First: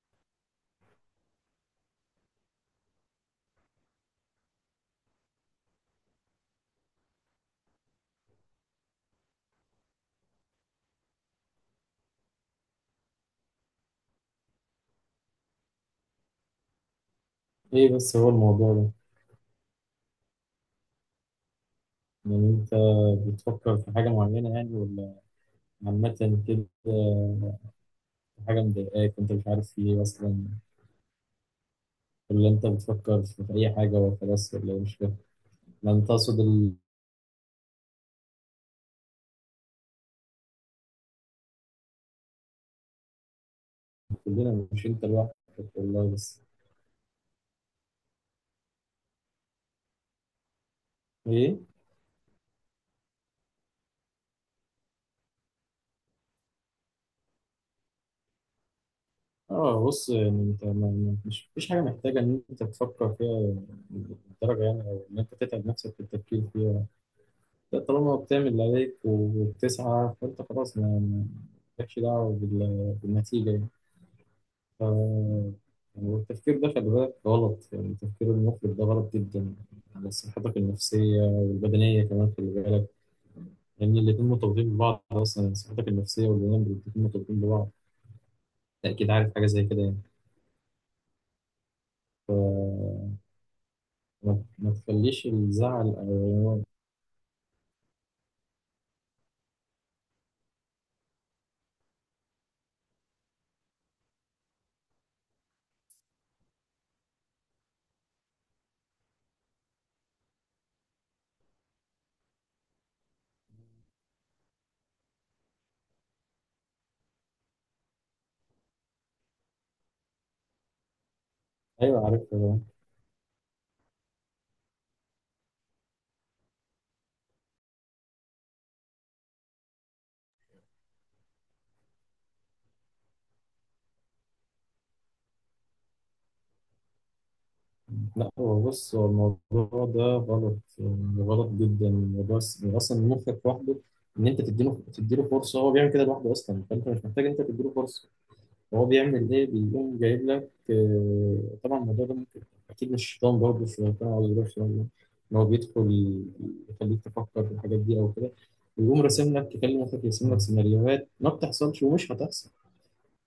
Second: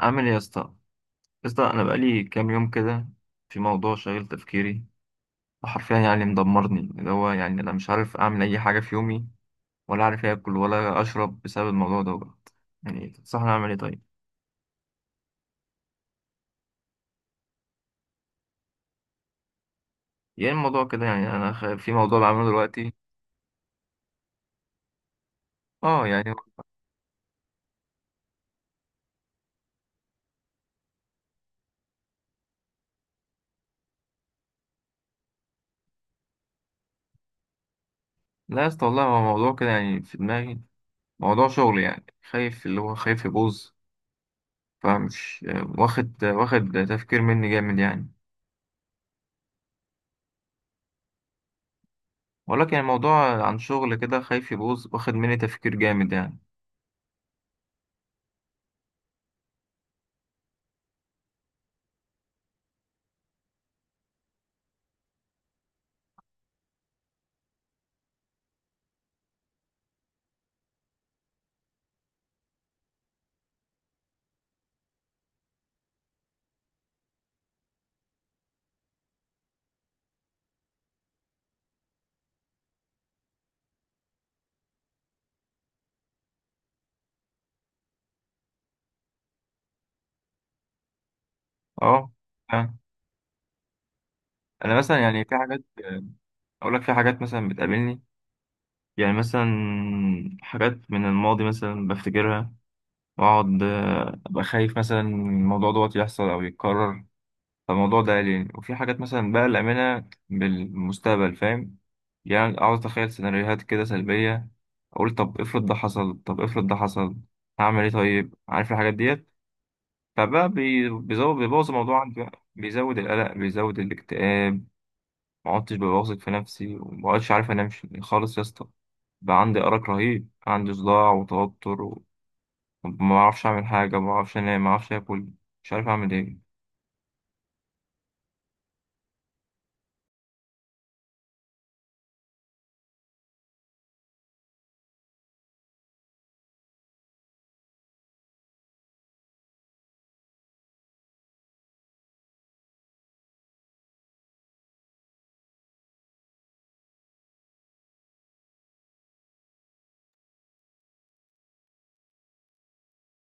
عامل ايه يا اسطى. يا اسطى انا بقالي كام يوم كده، في موضوع شاغل تفكيري، وحرفيا يعني مدمرني، اللي هو يعني انا مش عارف اعمل اي حاجه في يومي، ولا عارف اكل ولا اشرب بسبب الموضوع دوت. يعني تنصحني اعمل ايه طيب؟ ايه بس هو الموضوع ده؟ يعني الموضوع كده يعني في موضوع بعمله يعني انت دلوقتي. بتفكر في حاجة معينة يعني ولا اه يعني. عامة كده؟ في حاجة مضايقاك انت مش عارف في ايه اصلا، ولا انت بتفكر في اي حاجة وخلاص ولا إيه؟ مش فاهم. ما انت تقصد لا يا اسطى والله، هو موضوع كده يعني في دماغي، موضوع شغل يعني، خايف اللي هو خايف يبوظ. كلنا، مش انت لوحدك. فمش. والله واخد بس واخد تفكير مني جامد يعني، ايه. ولكن الموضوع عن شغل كده، خايف يبوظ، واخد مني تفكير جامد يعني. اه بص، يعني انت مش، مفيش حاجة محتاجة ان انت تفكر فيها بالدرجة، يعني او ان انت تتعب نفسك في التفكير فيها. ده طالما بتعمل اللي عليك وبتسعى فانت خلاص، مالكش دعوة بالنتيجة يعني. ف- يعني التفكير ده، خلي بالك غلط، يعني التفكير المفرط ده غلط جدا على صحتك النفسية والبدنية كمان، خلي بالك. لأن الاتنين مرتبطين ببعض أصلا، يعني صحتك النفسية والبدنية الاتنين مرتبطين ببعض. أنت أكيد عارف حاجة زي كده يعني. اه فعلا. فما ما انا مثلا يعني تخليش في حاجات، الزعل أو، اقول لك في حاجات مثلا بتقابلني، يعني مثلا حاجات من الماضي مثلا بفتكرها، واقعد ابقى خايف مثلا الموضوع دوت يحصل او يتكرر. فالموضوع ده قلقني، وفي حاجات مثلا بقى الامانه بالمستقبل، فاهم؟ يعني اقعد اتخيل سيناريوهات كده سلبيه، اقول طب افرض ده حصل، طب افرض ده حصل، هعمل ايه طيب؟ عارف الحاجات ديت، بيزود، بيبوظ الموضوع أيوه عندي، بقى عارفها. بيزود القلق، بيزود الاكتئاب. ما عدتش ببقى واثق في نفسي، وما عدتش عارف انام خالص يا اسطى. بقى عندي ارق رهيب، عندي صداع وتوتر وما اعرفش اعمل حاجه، ما اعرفش انام، ما اعرفش اكل، مش عارف اعمل ايه. لا هو بص، هو الموضوع ده غلط يعني، غلط جدا الموضوع. يعني أصلا مخك لوحده، إن أنت تديله فرصة، هو بيعمل كده لوحده أصلا، فأنت مش محتاج أنت تديله فرصة. هو بيعمل ايه؟ بيقوم جايب لك طبعا الموضوع ده ممكن، اكيد مش شيطان، برضه شيطان او غير شيطان، ان هو بيدخل يخليك تفكر في الحاجات دي او كده، ويقوم راسم لك، يكلمك، يرسم لك سيناريوهات ما بتحصلش ومش هتحصل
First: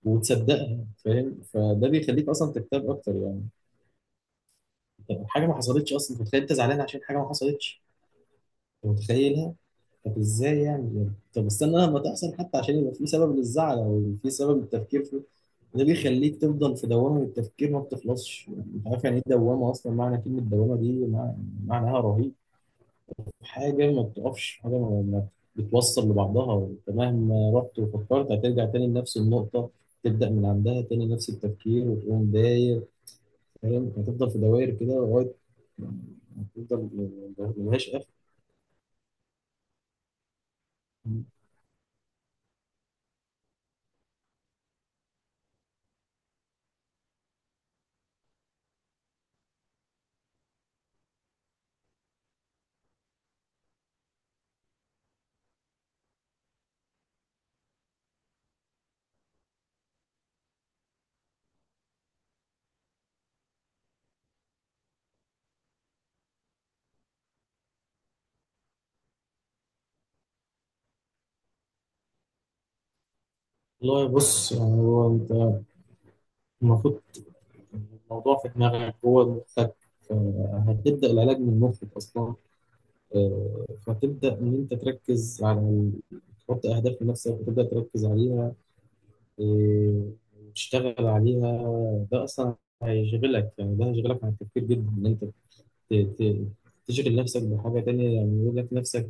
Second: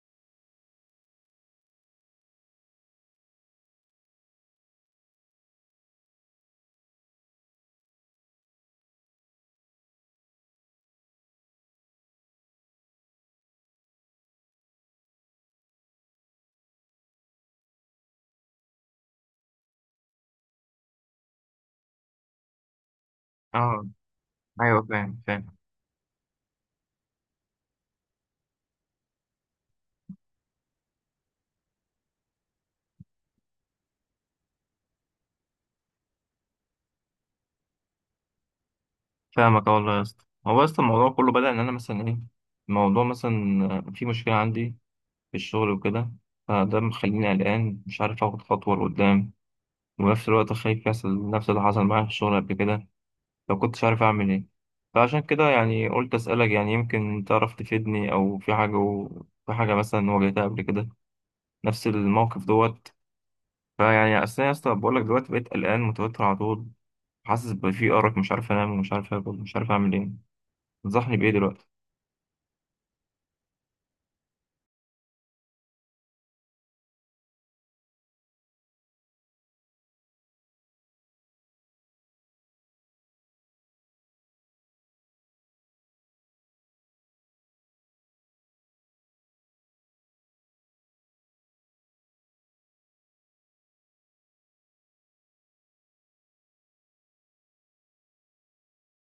وتصدقها، فاهم؟ فده بيخليك اصلا تكتب اكتر يعني. حاجه ما حصلتش اصلا، أنت متخيل، انت زعلان عشان حاجه ما حصلتش، أنت متخيل. طب ازاي يعني بجد؟ طب استنى لما تحصل حتى، عشان يبقى في سبب للزعل او في سبب للتفكير فيه. ده بيخليك تفضل في دوامه التفكير، ما بتخلصش، مش عارف يعني ايه دوامه اصلا، معنى كلمه دوامه دي معناها رهيب. اه حاجه ما بتقفش، حاجه ايوه، ما فاهم ما فاهم. بتوصل لبعضها، انت مهما رحت وفكرت هترجع تاني لنفس النقطه، تبدا من عندها تاني نفس التفكير وتقوم داير، فاهم؟ هتفضل في دوائر كده لغايه ما- ما- هتفضل، ملهاش اخر. فاهمك آه والله يا اسطى، هو يا اسطى الموضوع كله بدأ ان انا مثلا ايه، الموضوع مثلا في مشكله عندي في الشغل وكده، فده مخليني قلقان، مش عارف اخد خطوه لقدام، وفي نفس الوقت خايف يحصل نفس اللي حصل معايا في الشغل قبل كده، لو كنتش عارف أعمل إيه. فعشان كده يعني قلت أسألك، يعني يمكن تعرف تفيدني، أو في حاجة في حاجة مثلا واجهتها قبل كده، نفس الموقف دوت. فيعني أصل أنا يا اسطى بقول لك دلوقتي، بقيت قلقان متوتر على طول، حاسس بفي أرق، مش عارف أنام، ومش عارف آكل، ومش عارف أعمل إيه. تنصحني بإيه دلوقتي؟ والله بص، يعني هو انت المفروض الموضوع في دماغك، هو مخك، هتبدأ العلاج من مخك أصلا. فتبدأ إن أنت تركز على تحط أهداف لنفسك وتبدأ تركز عليها، آه، وتشتغل عليها. ده أصلا هيشغلك، يعني ده هيشغلك عن التفكير جدا، إن أنت ت- ت- تشغل نفسك بحاجة تانية، يعني يقول لك نفسك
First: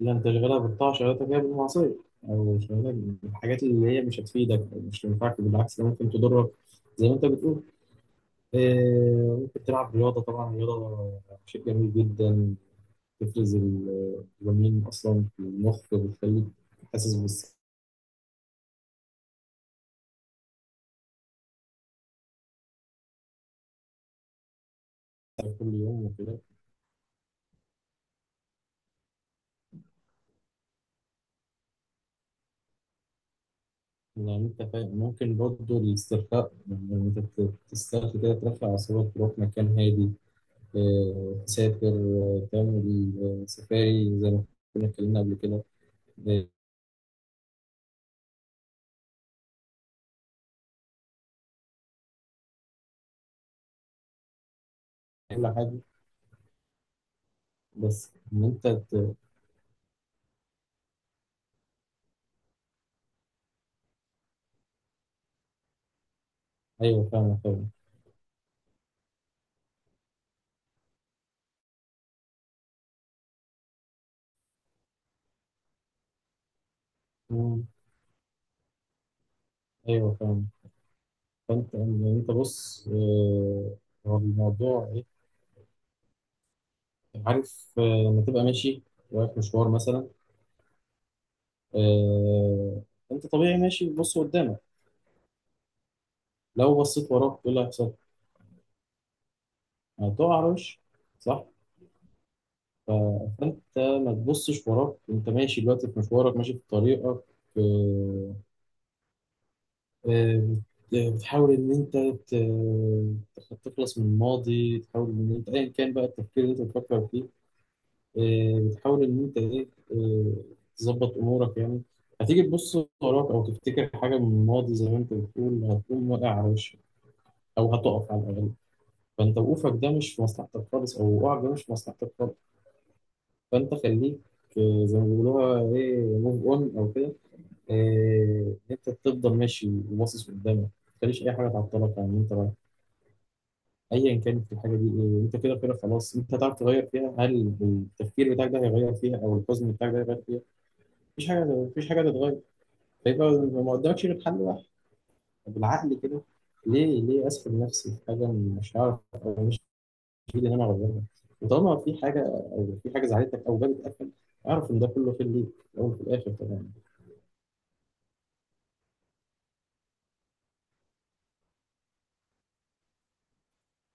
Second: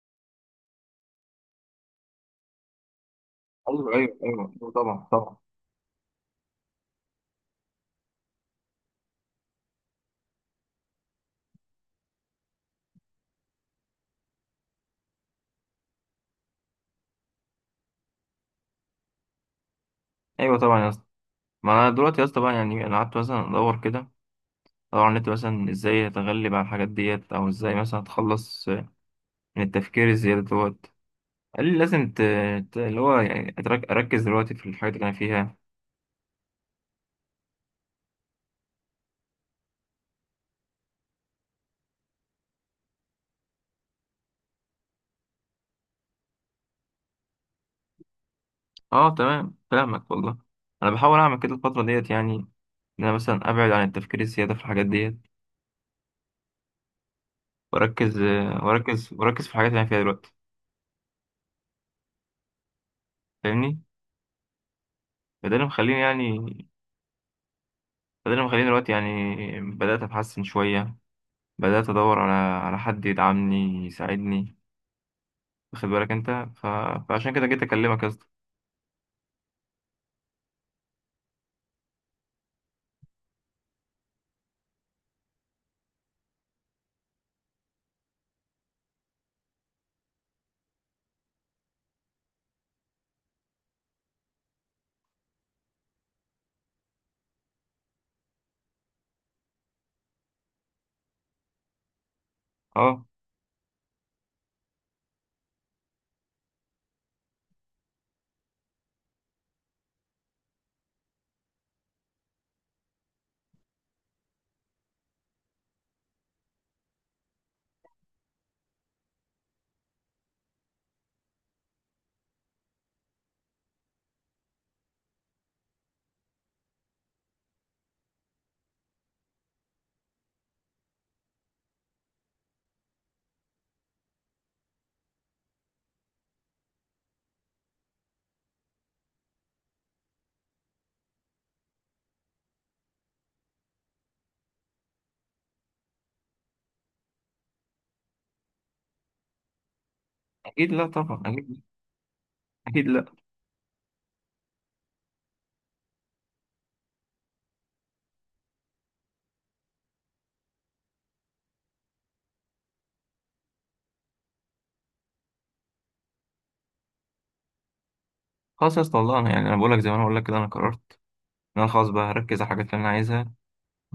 لا، أنت شغالها بالطاعة شغالتك هي بالمعصية، أو شغالك بالحاجات اللي أيوه هي أيوه مش أيوه هتفيدك أيوه، أو مش طبعا طبعا. هتنفعك، بالعكس ده ممكن تضرك، زي ما أنت بتقول. ممكن تلعب رياضة، طبعا الرياضة شيء جميل جدا، بتفرز الدوبامين أصلا في المخ، بتخليك حاسس بالسعادة أيوه طبعا يا اسطى. ما أنا دلوقتي يا اسطى بقى يعني أنا قعدت مثلا أدور كده، أدور على النت مثلا كل يوم إزاي وكده. أتغلب على الحاجات ديت، أو إزاي مثلا أتخلص من التفكير الزيادة دوت. قال لي لازم اللي هو يعني أركز يعني دلوقتي أنت في الحاجات اللي أنا ممكن فيها. برضه الاسترخاء، يعني أنت تسترخي كده، ترفع أعصابك، تروح مكان هادي، تسافر، تعمل سفاري زي ما كنا اتكلمنا قبل كده، آه، أه تمام كلامك والله. أنا بحاول أعمل كده الفترة ديت يعني، إن أنا مثلا أبعد عن التفكير الزيادة في الحاجات ديت، كل حاجة. بس وأركز، إن أنت وأركز وأركز في الحاجات اللي أنا فيها دلوقتي. فاهمني؟ فده اللي مخليني يعني، أيوه فاهمة. فده اللي مخليني دلوقتي يعني بدأت أتحسن شوية، بدأت أدور على على حد يدعمني يساعدني، واخد بالك أنت؟ ف... فعشان كده جيت مم، أكلمك يا اسطى. أيوه فاهمة. فانت يعني انت بص، هو الموضوع ايه؟ عارف، لما تبقى ماشي رايح مشوار مثلا، آه، انت طبيعي ماشي بتبص قدامك، لو بصيت وراك ايه اللي هيحصل؟ هتقع على وشك، صح؟ ف- أه فانت ما تبصش وراك، انت ماشي دلوقتي في مشوارك ماشي في طريقك، آه، آه، بتحاول ان انت تخلص من الماضي، تحاول ان انت ايا كان بقى التفكير اللي انت بتفكر فيه، بتحاول إن أنت إيه إيه، تظبط أمورك يعني. هتيجي تبص وراك أو تفتكر حاجة من الماضي زي ما أنت بتقول، هتقوم واقع على وشك أو هتقف على الأقل. فأنت وقوفك ده مش في مصلحتك خالص، أو وقعك ده مش في مصلحتك خالص. فأنت خليك، زي ما بيقولوها إيه، موف أون أو كده، إن أنت تفضل ماشي وباصص قدامك، متخليش أي حاجة تعطلك عن إن أنت رايح، أيا كانت الحاجة دي. إيه أنت كده كده خلاص، أنت هتعرف تغير فيها؟ هل التفكير بتاعك ده هيغير فيها؟ أو الحزن بتاعك ده هيغير فيها؟ أكيد لا طبعا، مفيش حاجة، أكيد. مفيش حاجة تتغير. أكيد لا. هيبقى ما قدامكش غير حل واحد. طب بالعقل كده، ليه ليه أسفل نفسي في حاجة مش هعرف، أو مش في إيدي إن أنا أغيرها؟ وطالما في حاجة أو في حاجة زعلتك أو جابت أكل، أعرف إن ده كله في ليك في الأول وفي الآخر طبعا. خلاص يا اسطى والله، أنا يعني أنا بقول لك زي ما أنا بقول لك كده، أنا قررت انا خلاص بقى هركز على الحاجات اللي انا عايزها،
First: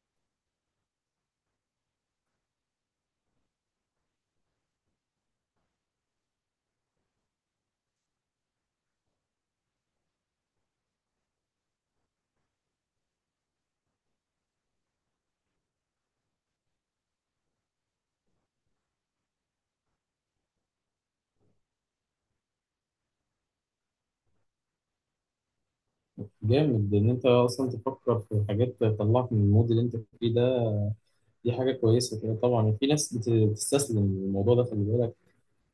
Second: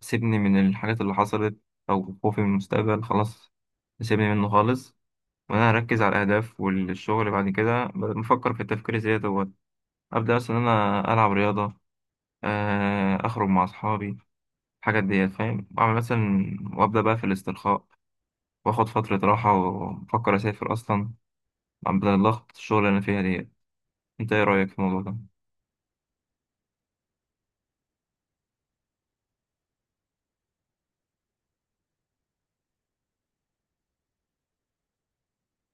سيبني من الحاجات اللي حصلت، او خوفي من المستقبل خلاص، سيبني منه خالص. وانا هركز على الاهداف والشغل بعد كده، بدل ما افكر في التفكير الزياده دوت. ابدا مثلا إن انا العب رياضه، اخرج مع اصحابي، الحاجات ديت فاهم، واعمل مثلا وابدا بقى في الاسترخاء، واخد فتره راحه، وافكر اسافر اصلا بدل ضغط الشغل اللي انا فيها ديت. انت ايه رايك في الموضوع ده؟ جامد إن أنت أصلا تفكر في حاجات تطلعك من المود اللي أنت فيه ده، دي حاجة كويسة كده. طبعا في ناس بتستسلم الموضوع ده، خلي بالك،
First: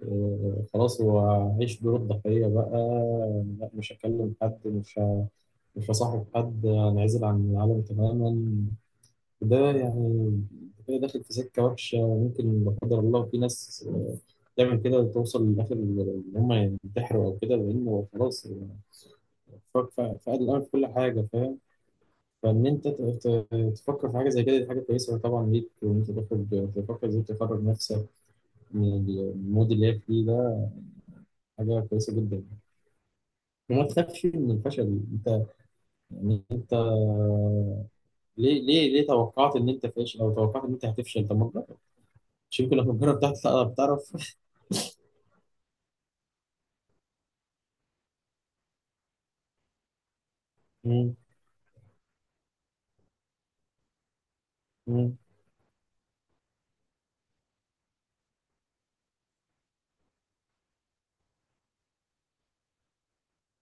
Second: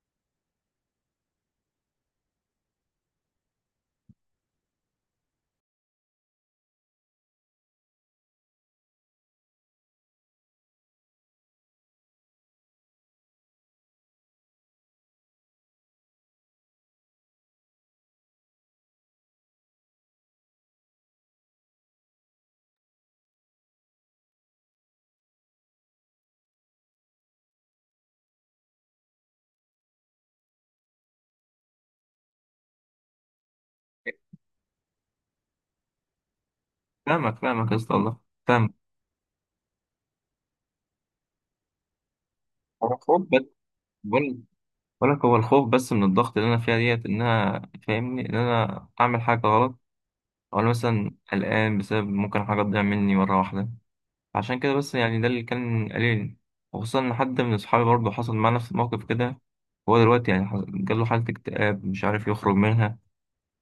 خلاص هو عيش دور الضحية بقى. لا مش هكلم حد، مش فصاحب حد، انعزل عن العالم تماما. ده يعني كده داخل في سكة وحشة، ممكن لا قدر الله في ناس تعمل كده توصل لآخر إن هم ينتحروا أو كده، لأنه خلاص فقد الأمل في كل حاجة، فاهم؟ فإن أنت تفكر في حاجة زي كده، دي حاجة كويسة طبعا ليك، وإن أنت تخرج تفكر إزاي تخرج نفسك من المود اللي هي فيه ده، حاجة كويسة جدا. وما تخافش من الفشل أنت يعني، فاهمك فاهمك يا اسطى والله. ليه فاهمك. ليه توقعت إن أنت فاشل أو توقعت إن أنت هتفشل؟ طب ما شريك أنا الأفكار خد بتاعتك، بالك لا بتعرف. بقول ولك، هو الخوف بس من الضغط اللي انا فيها ديت، ان انا فاهمني ان انا اعمل حاجه غلط، او أنا مثلا مم. قلقان بسبب ممكن حاجه تضيع مني مره واحده. عشان كده بس مم. يعني، ده اللي كان قليل. وخصوصا ان حد من اصحابي برضه حصل معاه نفس الموقف كده، هو دلوقتي يعني جاله حاله اكتئاب، مش عارف يخرج منها،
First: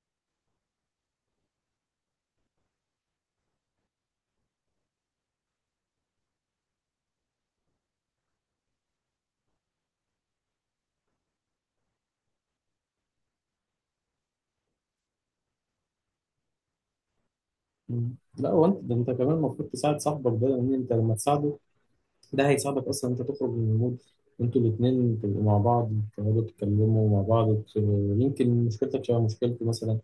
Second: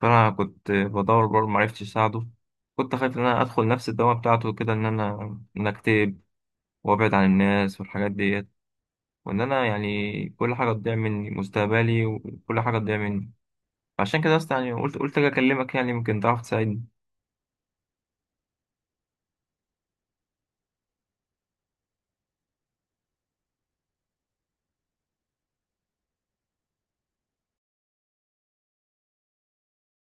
فانا كنت بدور برضه معرفتش اساعده. كنت خايف ان انا ادخل نفس الدوامه بتاعته كده، ان انا ان أنا اكتئب وابعد عن الناس والحاجات ديت، وان انا يعني كل حاجه تضيع مني مستقبلي، وكل حاجه تضيع مني. عشان كده اصلا يعني قلت اجي اكلمك، يعني يمكن تعرف تساعدني. مم. لا هو انت، ده انت كمان المفروض تساعد صاحبك ده، لان انت لما تساعده ده هيساعدك اصلا انت تخرج من المود. انتوا الاثنين تبقوا مع بعض، تقعدوا تتكلموا مع بعض يمكن مشكلتك شبه مشكلتي مثلا،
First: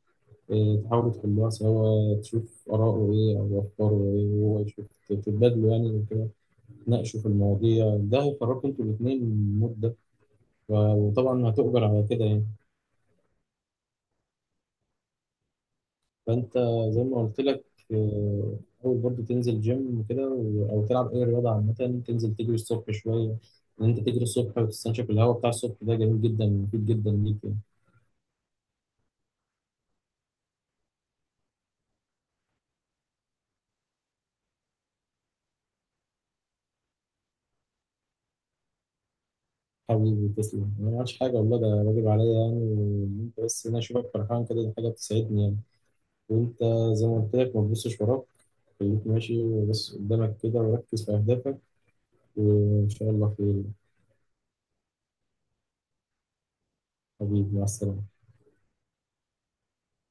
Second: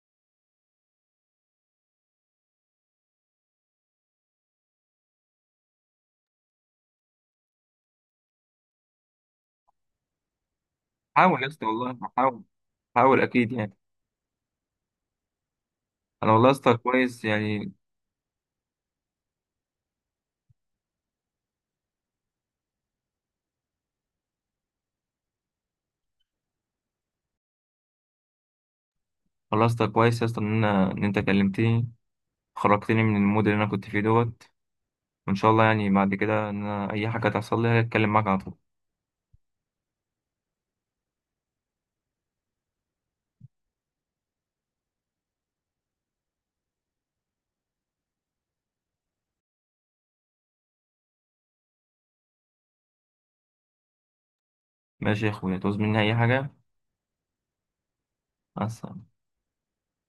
اه، تحاولوا تحلوها سوا، تشوف آراءه ايه او افكاره ايه، وهو يشوف، تتبادلوا يعني وكده، تناقشوا في المواضيع، ده هيخرجكم انتوا الاثنين من المود ده. حاول يا وطبعا اسطى هتؤجر والله، على كده حاول، يعني. حاول اكيد يعني. انا والله يا فانت اسطى زي ما كويس قلت لك، يعني. آه، اول برضه تنزل جيم وكده او تلعب اي رياضه عامه، تنزل تجري الصبح شويه، ان انت تجري الصبح وتستنشق الهواء بتاع الصبح، ده جميل جدا مفيد جدا ليك يعني. والله يا اسطى كويس يا اسطى ان انا ان انت كلمتني، خرجتني من المود اللي انا كنت فيه دوت. وان شاء الله يعني بعد كده ان انا اي حاجه تحصل لي هتكلم معاك على طول. حبيبي تسلم، أنا ما عملتش حاجه والله، ده واجب عليا يعني، وإن انت بس، إن انا اشوفك فرحان كده دي حاجه بتسعدني يعني. وانت زي ما قلت لك، ما تبصش وراك، خليك ماشي وبص قدامك كده، وركز في اهدافك، وان شاء الله خير. ماشي يا اخويا، تعوز مني اي حاجه. حبيبي مع السلامه. مع السلامة.